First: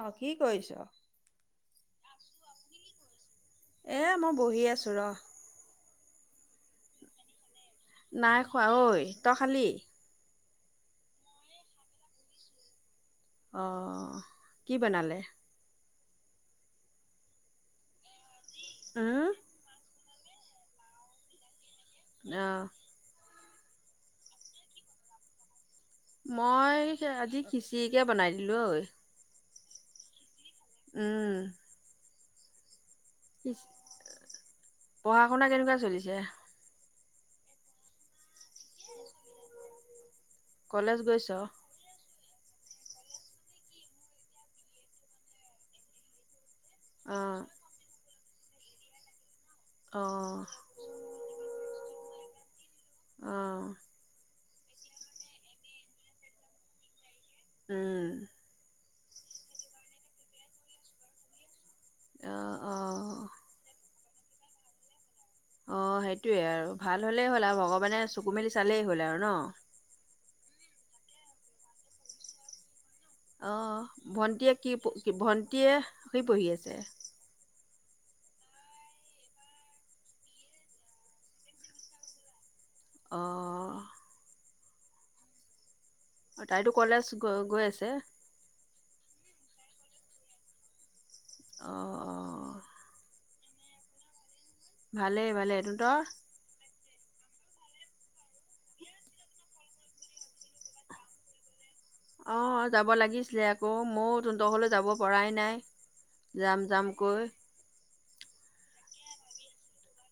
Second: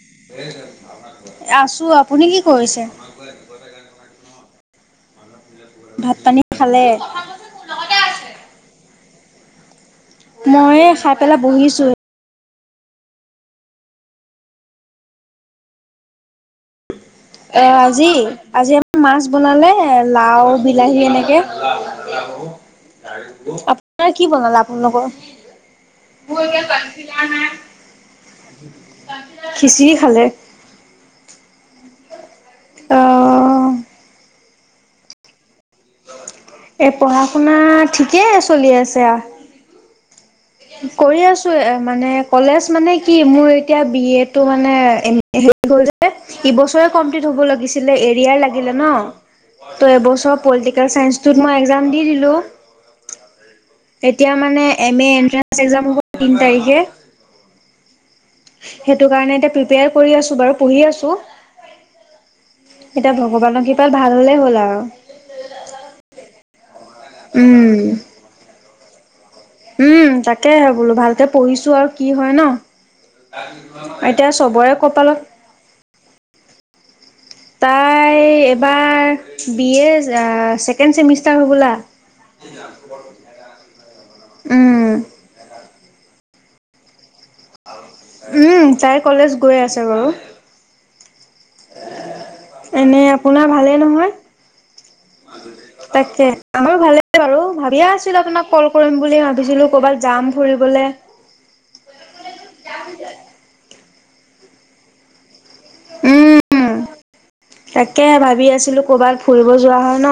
অ', কি কৰিছ'? এ আছোঁ আপুনি কি কৰিছে? এ মই বহি আছোঁ ৰ'। ভাত পানী খালে? নাই খোৱা ঐ, তই খালি? ময়ে খাই পেলাই বহিছোঁ অ', কি বনালে? এ আজি, আজি আমাৰ মাছ উম বনালে, লাও বিলাহী এনেকে। অ আপোনাৰ কি বনালে, আপোনালোকৰ? মই আজি খিচিৰিকে বনাই দিলোঁ ঐ। খিচিৰি খালে? উম। অ'। পঢ়া শুনা কেনেকুৱা চলিছে? এ পঢ়া শুনা, ঠিকেই চলি আছে আও। কলেজ কৰি গৈছ? আছোঁ এ মানে কলেজ মানে কি মোৰ এতিয়া বি এটো মানে শেষ হ'ল যে, সিবছৰ তইও অ কমপ্লিট হ'ব লাগিছিলে, এ ৰি আৰ লাগিলে ন'। ত' অ এবছৰ পলিতেক ত', চাইঞ্চটোত মই একজাম দি দিলোঁ, অ এতিয়া মানে এম এ এন্ত্ৰে এক্সাম হ'ব, তিন তাৰিখে। উম। সেইটো কাৰণে এতিয়া প্ৰিপেৰ কৰি আছোঁ বাৰু পঢ়ি আছোঁ। অ', অ', এতিয়া ভগৱানৰ কিপাত ভাল হলে হ'ল আৰু। অঁ সেইটোৱেই আৰু ভাল হ'লেই হ'ল আৰু উম। ভগৱানে চকু মেলি চালেই হ'ল আৰু ন। উম তাকেহে বোলো ভালকে পঢ়িছো আৰু কি হয় ন। এতিয়া চবৰে কপালত এতিয়া কি পঢ়ি আছে? তাই এবাৰ বিএ ছেকেণ্ড চেমিষ্টাৰ হ'বলা। [unintelligible] অঁ উম অঁ তাইতো কলেজ গ গৈ আছে। উম তাই কলেজ গৈ আছে বাৰু। অ অ। এনে আপোনাৰ ভালে নহয়, ভালেই ভালেই তহঁতৰ তাকে আমাৰ ভালে ই বাৰু ভাবিয়ে আছিলো আপোনাক ক'ল কৰিম বুলি ভাবিছিলোঁ কৰ'বাত যাম ফুৰিবলে। অঁ যাব লাগিছিলে আকৌ, মই তহঁত ঘৰলে যাব পৰাই নাই। যাম উম, যাম কৈ তাকে ভাবি আছিলো, কৰ'বাত ফুৰিব যোৱা হয় ন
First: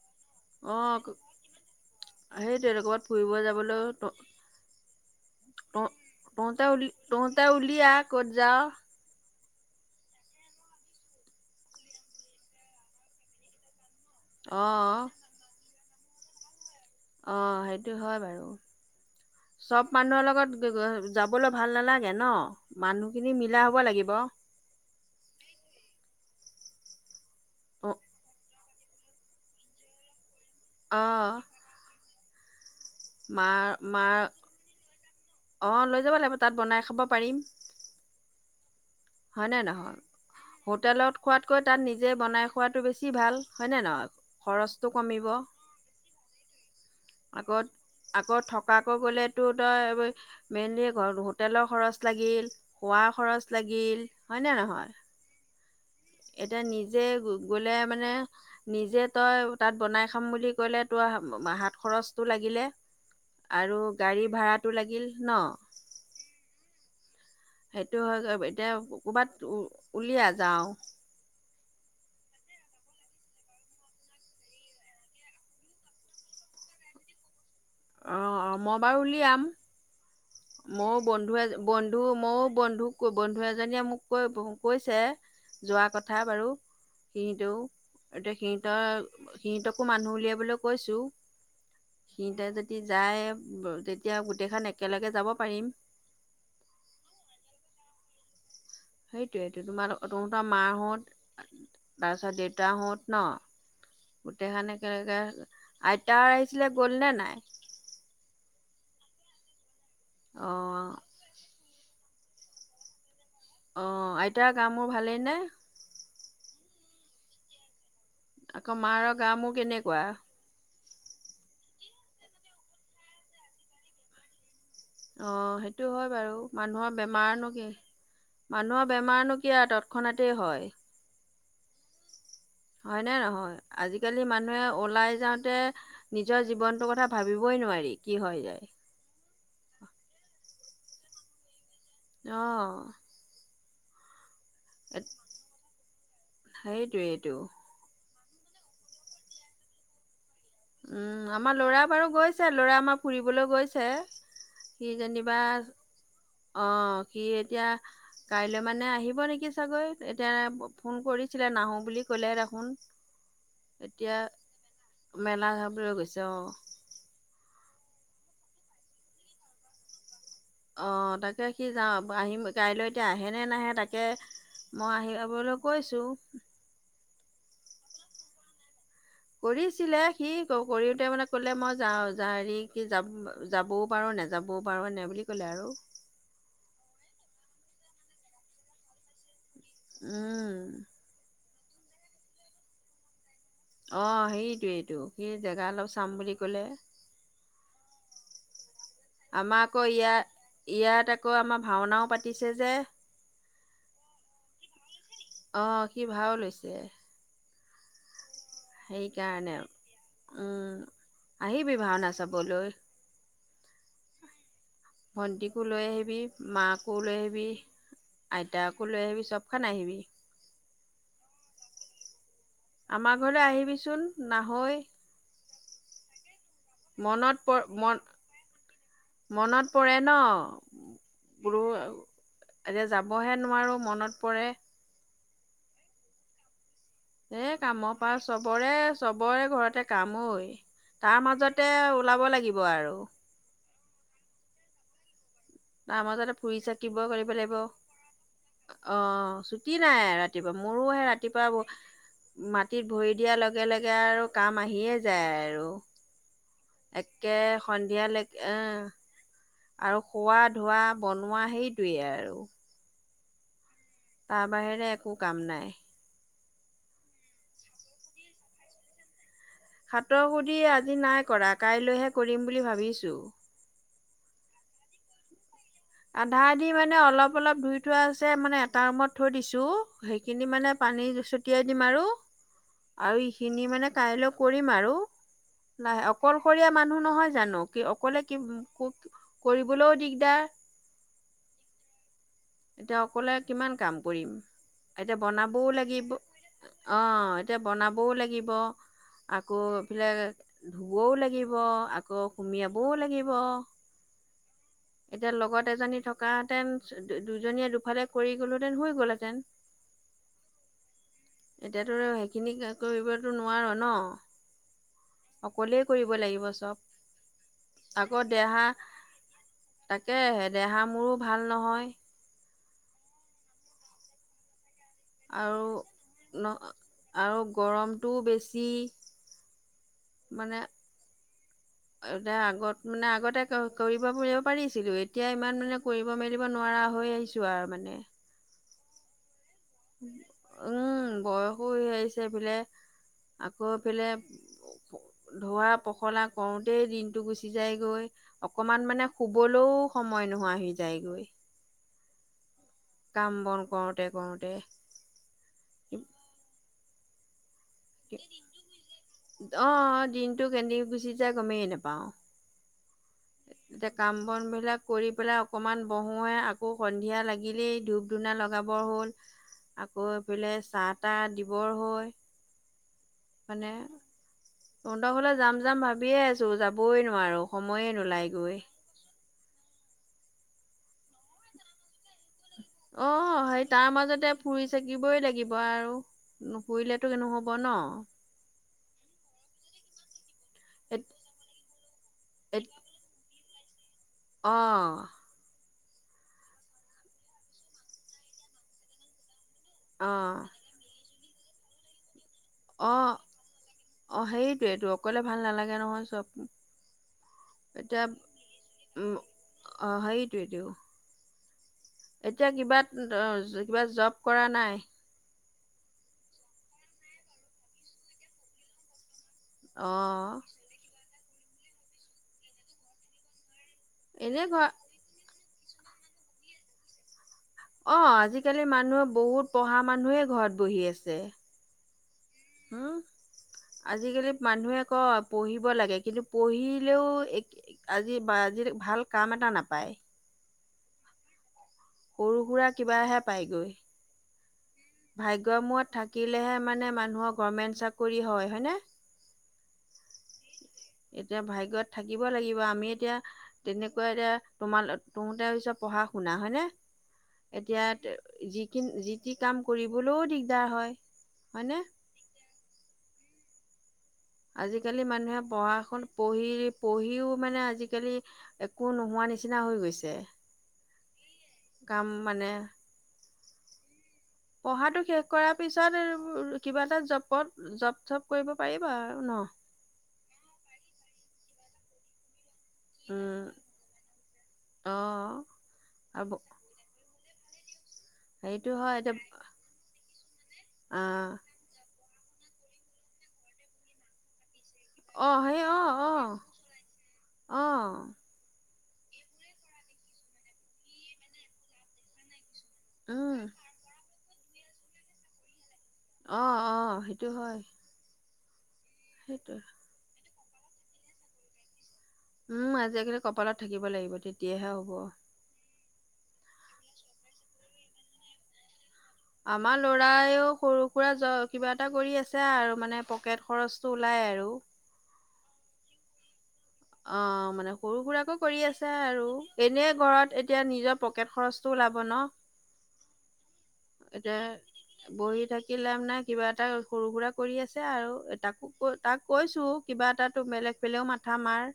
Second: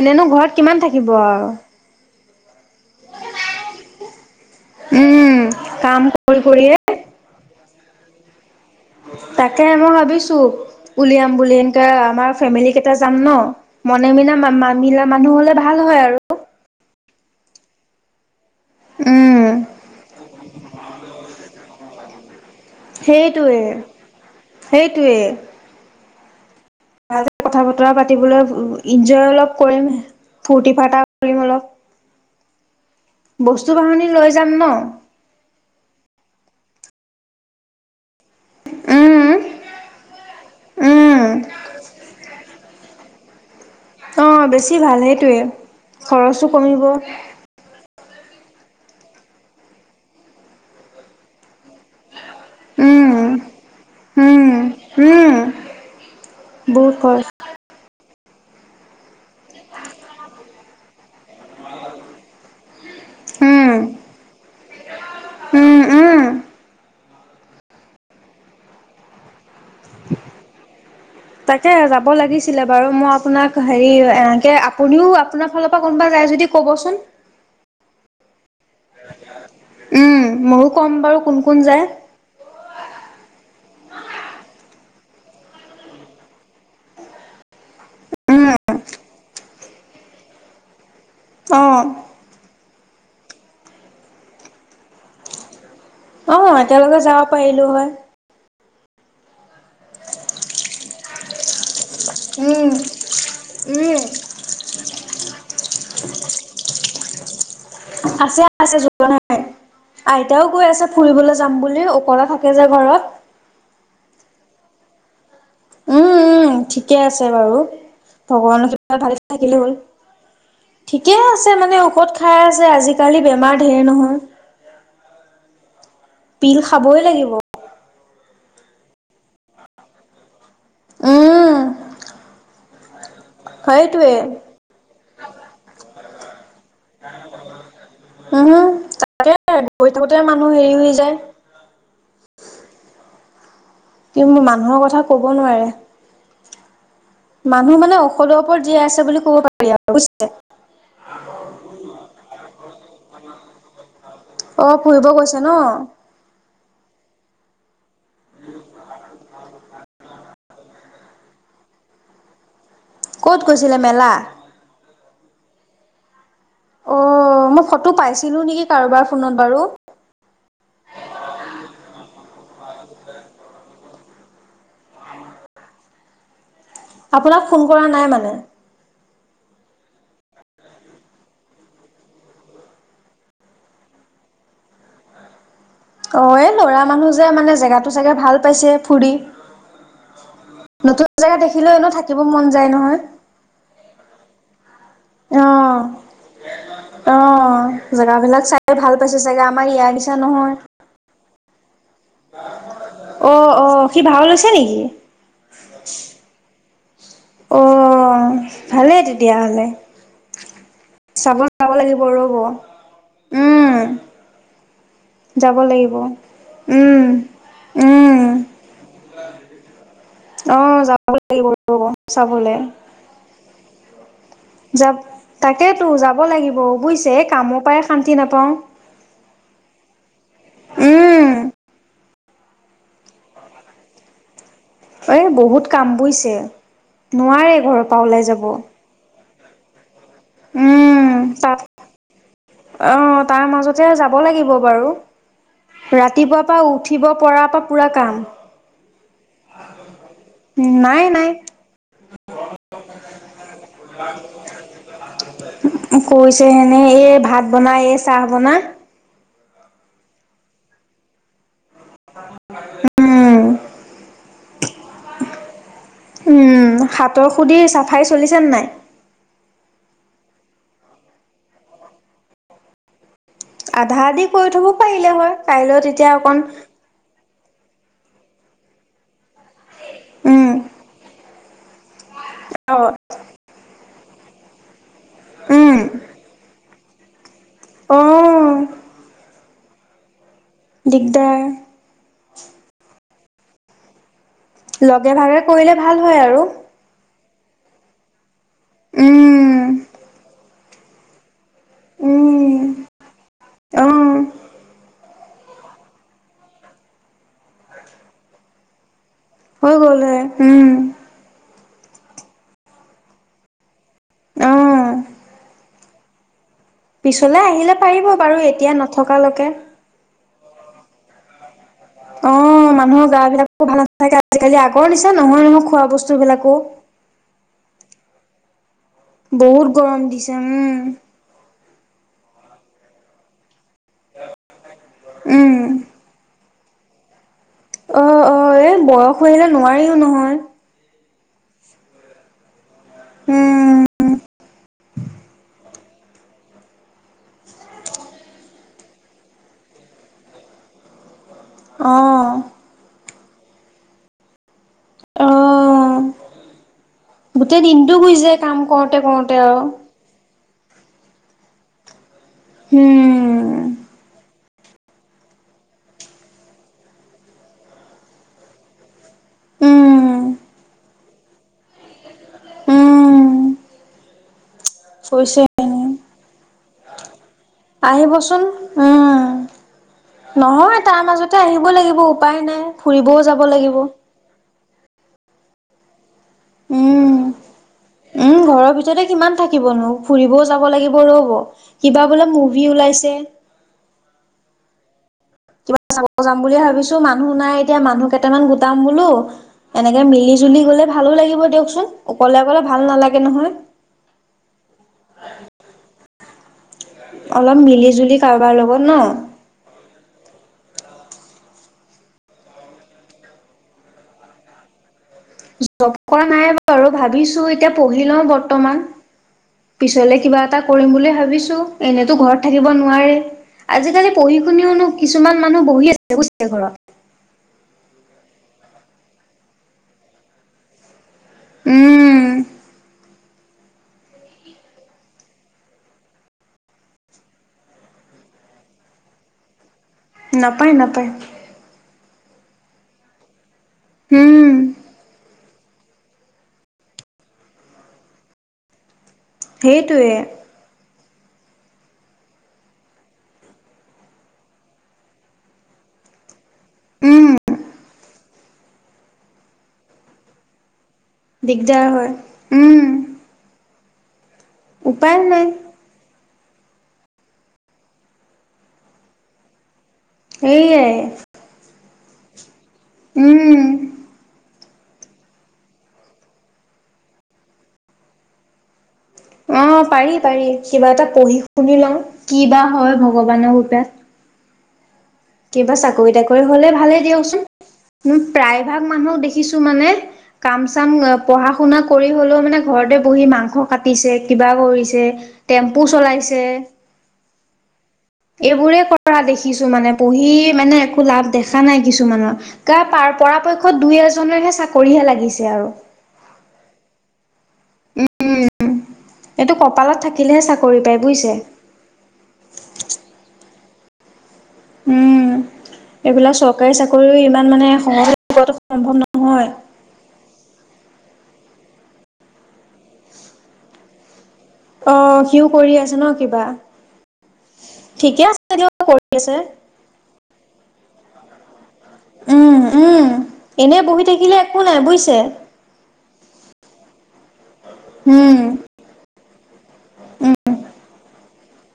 এনেনো ঘৰত কিমান অঁ, থাকিব আৰু। সেইটোৱেতো ক'ৰবাত ফুৰিব যাবলৈও উম অ কাম কৰি তহঁতে কৰিয়ে উল তহঁতে উওলিয়া ক'ত যাওঁ। তাকে মই ভাবিছোঁ উলিয়াম বুলি এনকা আমাৰ ফেমিলি কেইটা যাম ন। মনে মিলাা অ মা মিলা মানুহ হ'লে ভাল হয় আৰু। অঁ সেইটো হয় বাৰু, উম, চ ব মানুহৰ লগত যাবলৈ ভাল নালাগে ন। মানুহখিনি সেইটোৱে মিলা হ'ব লাগিব সেইটোৱে। ভালহে কথা অ বতৰা পাতিবলৈ এনজয় অলপ কৰিম। ফূৰ্তি ফাটা কৰিম অলপ মা বস্তু বাহনি লৈ যাম ন। অঁ লৈ যাব লাগিব তাত বনাই খাব পাৰিম। উম, হয়নে নহয়, হোটেলত উম। খোৱাতকৈ তাত নিজে বনাই খোৱাটো বেছি ভাল হয়নে নহয়, অ', বেছি খৰচটো ভাল কমিব। সেইটোৱে। খৰচো কমিব। আগত আকৌ থকাকৈ গ'লেতো তই মেইনলি হোটেলৰ খৰচ লাগিল। খোৱা উম, খৰচ লাগিল উম, হয়নে নহয়, উম। এতিয়া বহুত নিজে খৰচ, গ'লে মানে নিজে তই তাত বনাই খাম বুলি ক'লে তোৰ হাত খৰচটো লাগিলে। উম, আৰু গাড়ী ভাড়াটো লাগিল ন। উম, উম। সেইটো হয় গৈ এতিয়া কৰ'বাত উ উলিয়াই যাওঁ। তাকে যাব লাগিছিলে বাৰু, মই আপোনাক হেৰি এনেকে আপুনিও আপোনাৰ ফালৰ পৰা কোনোবা যায় যদি ক'বচোন। অঁ অঁ মই বাৰু উলিয়াম, উম, ময়ো ক'ম মোৰ বাৰু কোন বন্ধু কোন যায়। বন্ধু মইও বন্ধুক বন্ধু এজনীয়ে মোক কৈ কৈছে, যোৱা কথা বাৰু। সিহঁতেও এতিয়া উম, সিহঁতৰ সিহঁতকো মানুহ উলিয়াবলৈ কৈছোঁ। অ', সিহঁতে যদি যায় তেতিয়া গোটেইখন একেলগে যাব পাৰিম। অ', একেলগে যাব পাৰিলোঁ হয়। সেইটোয়েইটো তোমাৰ তহঁতৰ মাহঁত তাৰপিছত উম, দেউতাহঁত ন উম গোটেইখান একেলগে, আইতা আহিছিলে গ'লনে নাই? আছে-আছে [unintelligible] নাই। আইতাও অ কৈ আছে ফুৰিবলে যাম বুলি অকলে থাকে যে ঘৰত। অ', আইতাৰ গা-মোৰ ভালেই নে?। উম উম, ঠিকে আছে বাৰু। ভগৱানৰ আকৌ কৃপাত মাৰ ভালে গা মোৰ থাকিলে হ'ল। কেনেকুৱা ঠিকে আছে মানে ঔষধ খাই আছে আজিকালি বেমাৰ ধেৰ নহয়। অ', সেইটো হয় বাৰু পিল মানুহৰ খাবই লাগিব বেমাৰনো কি। মানুহৰ বেমাৰনো কি আৰু তৎক্ষণাতেই হয়। উম। হয়নে নহয়, সেইটোৱে। আজিকালি মানুহে ওলাই যাওঁতে নিজৰ জীৱন টো কথা ভাবিবই নোৱাৰি কি হৈ যায়। [unintelligible] কৰি থাকোতে মানুহ হেৰি হৈ যায়। অ কিন্তু মানুহৰ কথা ক'ব নোৱাৰে। সেইটোয়েই মানুহ মানে ঔষধৰ ওপৰত জীয়াই আছে বুলি ক'ব পাৰি আৰু। উম, আমাৰ ল'ৰা বাৰু গৈছে ল'ৰা আমাৰ ফুৰিবলৈ গৈছে। অ কি ফুৰিব গৈছে জনিবা ন অ', সি এতিয়া কাইলৈ মানে আহিব নেকি চাগৈ। এত তে ফ-ফোন কৰিছিলে নাহো বুলি ক'লে দেখোন। ক'ত গৈছিলে মেলা? এতিয়া মেলা চাবলৈ গৈছে অ'। অ', মই ফটো পাইছিলোঁ নেকি কাৰোবাৰ ফোনত বাৰু। অ', তাকে সি যাওঁ-আহিম কাইলৈ এতিয়া আহে নে নাহে তাকে মই আহিবা বুলি কৈছো। আপোনাক ফোন কৰা নাই মানে। কৰিছিলে সি ক-কৰিওতে মানে কলে মই যাওঁ-যা হেৰি কি যাম যাবও পাৰোঁ নেযাবও পাৰোঁ এনেকে বুলি ক'লে আৰু। অ', এই ল'ৰা মানুহ যে মানে জেগাটো চাগে ভাল পাইছে ফুৰি। উম। নতুন জেগা দেখিলেও এনেও থাকিব মন যায় নহয়। অ', সেইটোৱেইটো সি জেগা অলপ চাম অ বুলি ক'লে। অ', জেগাবিলাক চাই ভাল পাইছে চাগে আমাৰ আকৌ ইয়াৰ নিচিনা ইয়াত নহয়। ইয়াত আকৌ আমাৰ ভাওনাও পাতিছে যে অ অ সি ভাও লৈছে নেকি অ', সি ভাও লৈছে। অ ভালেই সেইকাৰণে, তেতিয়াহ'লে উম। চাব যাব আহিবি লাগিব ভাওনা ৰ'ব, চাবলৈ উম। যাব ভণ্টিকো লৈ লাগিব আহিবি মাকো উম লৈ আহিবি। উম আইতাকো লৈ আহিবি চবখন আহিবি। অ', যাব লাগিব ৰ' ব চাবলে। আমাৰ ঘৰলে আহিবিচোন। নাহৈ যাম, তাকেতো যাব লাগিব বুজিচে এই মনত কামৰ প পৰাই মন শান্তি নাপাওঁ। মনত পৰে ন। উম [unintelligible] এতিয়া যাবহে নোৱাৰোঁ মনত পৰে। এই বহুত কাম বুজিছে, এ নোৱাৰে ঘৰৰ কামৰ পৰা ওলাই যাব। চবৰে চবৰে ঘৰতে কাম ঐ উম তাৰ তাত মাজতে ওলাব লাগি অ', তাৰ মাজতে যাব লাগিব বাৰু। তাৰ মাজতে ৰাতিপুৱাৰ ফুৰি পৰা চাকিব উঠিব কৰিব লাগিব পৰাপা পুৰা কাম। অ', ছুটি নাই ৰাতিপুৱা, মোৰো নাই সেই নাই ৰাতিপুৱা ব মাটিত ভৰি দিয়াৰ লগে-লগে আৰু কাম আহিয়ে যায় আৰু। মোক কৈছে এনে একে সন্ধিয়ালেকে আৰু খোৱা, ধোৱা, বনোৱা সেইটোৱে আৰু। উম। তাৰ বাহিৰে একো কাম নাই। উম, হাতৰ সুধি চাফাই চলিছেনে নাই? হাতৰ সুধি আজি নাই কৰা, কাইলৈহে কৰিম বুলি ভাবিছো। আধা আধি কৰি থব পাৰিলে হয়, কাইলৈ তে আধা আধি মানে অলপ অলপ ধুই থোৱা আছে মানে এটা ৰুমত থৈ দিছোঁ সেইখিনি উম মানে পানী ছটিয়াই দিম আৰু অ আৰু ইখিনি মানে কাইলৈ কৰিম আৰু উম লাহে অকলশৰীয়া মানুহ নহয় জানো কি অ অকলে কি ক কৰিবলৈও দিগদাৰ। দিগদাৰ। এতিয়া অকলে কিমান কাম কৰিম? লগে এতিয়া ভাগে বনাবও কৰিলে ভাল লাগিব। হয় আৰু অঁ, এতিয়া বনাবও লাগিব আকৌ উম এইফালে ধুবও লাগিব আকৌ উম, সুমিয়াবও লাগিব। অ', এতিয়া লগত এজনী থকাহেঁতেন চ দ দুজনীয়ে দুফালে কৰি গ'লোহেঁতেন হৈ গলহেতেন। হৈ গ'লে উম। এতিয়াতো সেইখিনি কা কৰিবতো নোৱাৰ ন? অ'। সকলোৱে কৰিব লাগিব চব। পিছলৈ আহিলে পাৰিব আকৌ বাৰু দেহা এতিয়া নথকালৈকে। তাকে হে দেহা মোৰো ভাল নহয়। অ মানুহৰ গাবিলাকো ভাল নাথাকে আজিকালি আগৰ নিচিনা নহয় আৰু নহয় খোৱা ন বস্তুবিলাকো। আৰু গৰমটো বেছি। বহুত গৰম দিছে মানে উম। এতিয়া আগত মানে আগতে ক কৰিব পৰিব পাৰিছিলো এতিয়া উম। ইমান মানে কৰিব মেলিব নোৱাৰা হৈ আহিছোঁ আৰু মানে। অ', অ', [unintelligible] আহিলে নোৱাৰিও নহয়। উম বয়সো সেই আহিছে এইফালে আকৌ উম, এইফালে [unintelligible] ধোৱা পখলা কৰোতেই দিনটো গুচি যায়গৈ। অকমান মানে শুবলৈও সময় নোহোৱা হি যায়গৈ। অ। কাম - বন কৰোতে কৰোতে। অ', গোটেই দিনটো গুচি যায় কাম কৰোতে কৰোতে আৰু। টো কেন্দি গুচি যাই গমেই নাপাও উম, এতিয়া কাম - বনবিলাক কৰি পেলাই অকনমান বহোঁহে আকৌ সন্ধিয়া লাগিলেই ধূপ ধূনা লগাবৰ হ'ল। আকৌ উম, এইফে চাহ তাহ দিবৰ হৈ উম, মানে তহঁতৰ ঘৰলে হৈছে যাম যাম এনে ভাবিয়ে আছোঁ যাবই নোৱাৰো। সময়ে আহিবচোন নোলায়গৈ উম, নহয় তাৰ মাজতে আহিব লাগিব। উপায় নাই অ ফুৰিবও যাব সেই লাগিব। তাৰ মাজতে ফুৰি চাকিবই লাগিব আৰু নুফুৰিলেতো উম একনো হ'ব ন। ঘৰৰ ভিতৰতে সিমান থাকিবনো ফুৰিবও যাব এ লাগিব ৰ'ব। কিবা বোলে এ মুভি ওলাইছে। অ'। কিবা চাব যাম বুলিলিয় ভাবিছোঁ মানুহ নাই এতিয়া মানুহ কেইটামান গোটাম বোলো। এনেকে অ মিলি জুলি গ'লে ভালো লাগিব দিয়কচোন অকলে অকলে ভাল। অ', নালাগে নহয় অ' সেইটোৱেটো অকলে ভাল নালাগে নহয় চব। অলপ মিলি এতিয়া জুলি কাৰোবাৰ লগত ন। উম অ' সেইটোৱেটো। এতিয়া কিবা কিবা জব কৰা নাই? জব কৰা নাই বাৰু ভাবিছো এতিয়া পঢ়ি লওঁ বৰ্তমান। অ পিছলে কিবা এটা কৰিম বুলি ভাবিছোঁ, এনেতো ঘৰত থাকিব নোৱাৰে। আজিকালি পঢ়ি এনে ঘৰ শুনিওনো কিছুমান মানুহ বহি আছে ঘৰত। অ' আজিকালি মানুহে বহুত পঢ়া মানুহে ঘৰত বহি উম। আছে। উ আজিকালি মানুহে কয় পঢ়িব লাগে কিন্তু পঢ়িলেও আজি ভাল কাম এটা নাপায় [unintelligible] নাপায়, নাপায়। সৰু-সুৰা কিবাহে পাইগৈ। উম। ভাগ্যমূৰত থাকিলেহে মানে মানুহৰ গভমেণ্ট চাকৰি হয় হয়নে? সেইটোৱে। এতিয়া ভাগ্যত থাকিব লাগিব আমি এতিয়া। তেনেকুৱা এতিয়া তোমাৰ তমতেছ পঢ়া-শুনা হয়নে উম। [unintelligible] এতিয়া যিখিন যি-টি কাম কৰিবলৈও দিগদাৰ হয় [unintelligible] দিগদাৰ হয় উম। আজিকালি উপায় মানুহে নাই পঢ়া শু পঢ়ি, পঢ়িও মানে আজিকালি একো নোহোৱা নিচিনা হৈ গৈছে। এইয়াই। কাম মানে? উম। পঢ়াটো শেষ কৰাৰ পিছত কিবা এটা জবত জব চপ কৰিব পাৰিবা আৰু ন। অ', পাৰি, পাৰি কিবা এটা পঢ়ি শুনি লওঁ, কি বা হয় ভগৱানৰ উম কৃপাত। অ' কিবা চাকৰি আৰু তাকৰি হ'লে ভালেই দিয়কচোন। হেৰিটো প্ৰায়ভাগ হয় এতিয়া মানুহক দেখিছোঁ মানে কাম-চাম আহ পঢ়া-শুনা। কৰি হ'লেও মানে ঘৰতে বহি মাংস কাটিছে, কিবা কৰিছে, অ সেই অ টেম্পু অ চলাইছে। অ' এইবোৰে কৰা দেখিছো মানে, পঢ়ি মানে একো লাভ দেখা নাই কিছুমানৰ। কাৰ উম পৰাপক্ষত দুই এজনেহে চাকৰিহে লাগিছে আৰু। অ', অ', সেইটো হয়। উম এইটো সেইটোৱে কপালত থাকিলেহে চাকৰি পায় বুজিছে। উম, আজিকালি কপালত থাকিব লাগিব তেতিয়াহে হ'ব। উম এইবিলাক চৰকাৰী চাকৰিও ইমান মানে সহজতে পোৱাটো সম্ভৱ নহয়। আমাৰ ল'ৰাইও সৰু সুৰা জ কিবা এটা কৰি আছে আৰু মানে পকেট খৰচটো ওলাই আৰু। অ' সিও কৰি আছে ন কিবা। অ' মানে সৰু ঠিকে সুৰাকৈ কৰি দিয়ক আছে আৰু আছে এনে ঘৰত এতিয়া নিজৰ পকেট খৰচ টো ওলাব ন। উম, উম, এনে বহি থাকিলে এতিয়া একো নাই বুজিছে বহি থাকি লাভ নাই কিবা এটা সৰু সুৰা কৰি আছে আৰু উম তাকো ক তাক কৈছোঁ কিবা উম এটাতো বেলেগ পেলেও মাথা মাৰ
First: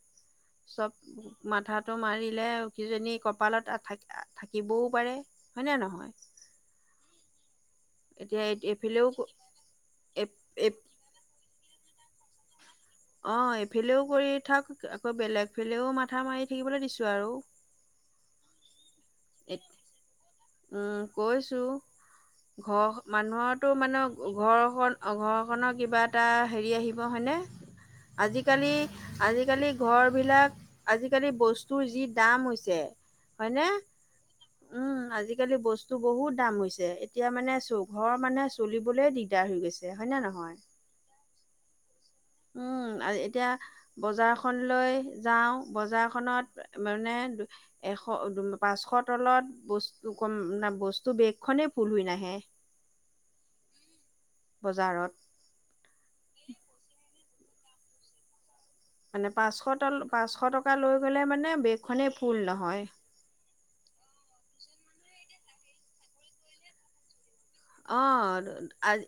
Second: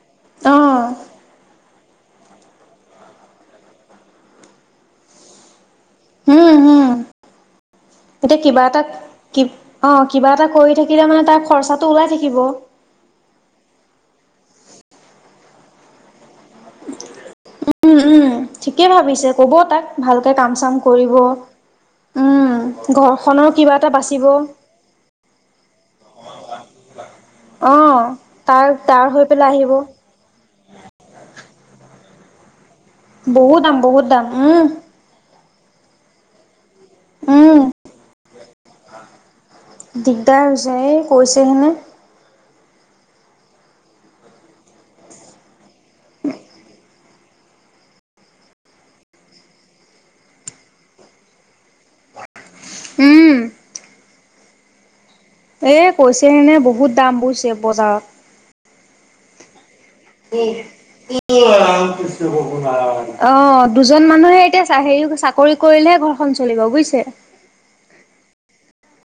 অ চব মাথাত টো মাৰিলে কিজানি কপালত থা থাকিবও পাৰে হয়নে নহয়। উম, হুম, এতিয়া কিবা এটা এইফালেও অঁ কি অঁ কিবা এটা কৰি থাকিলে মানে তাৰ খৰচাটো ওলাই থাকিব। অ' এইফালেও কৰি থাক আকৌ বেলেগ ফালেও মাথা মাৰি থাকিবলৈ দিছো আৰু উম, উম, ঠিকেই ভাবিছে ক'ব তাক ভালকে কাম চাম উম কৰিব। কৈছোঁ উম' ঘৰ ঘৰখনৰ কিবা এটা বাচিব। অ' ঘৰখনৰ কিবা এটা হেৰি আহিব হয়নে। অ তাৰ আজিকালি তাৰ হৈ পেলাই আজিকালি আহিব ঘৰ বিলাক আজিকালি বস্তুৰ যি দাম হৈছে বহুত হয়নে দাম বহুত দাম উম, উম, আজিকালি বস্তু বহুত দাম হৈছে এতিয়া মানে উম চ ঘৰ মানে চলিবলে দিগদাৰ দিগদাৰ হৈ গৈছে হয় নে দিগদাৰ নহয় হৈছে এই কৈছেহেনে উম, আৰু এতিয়া বজাৰখন লৈ যাওঁ বজাৰখনত মানে এশ পাঁচশত তলত বস্তু ক বস্তু বেগ খনে ফুল হৈ নাহে উম বজাৰত। এ কৈছে এনে বহুত দাম বুজিছে বজাৰত। মানে পাঁচশ তল পাঁচশ টকা লৈ গ'লে মানে বেগখনেই ৰামকৃষ্ণ ফুল নহয়। ভগৱান। অ, দুজন মানুহে এতিয়া হেৰি চাকৰি কৰিলেহে ঘৰখন চলিব বুজিছে। অ, আজ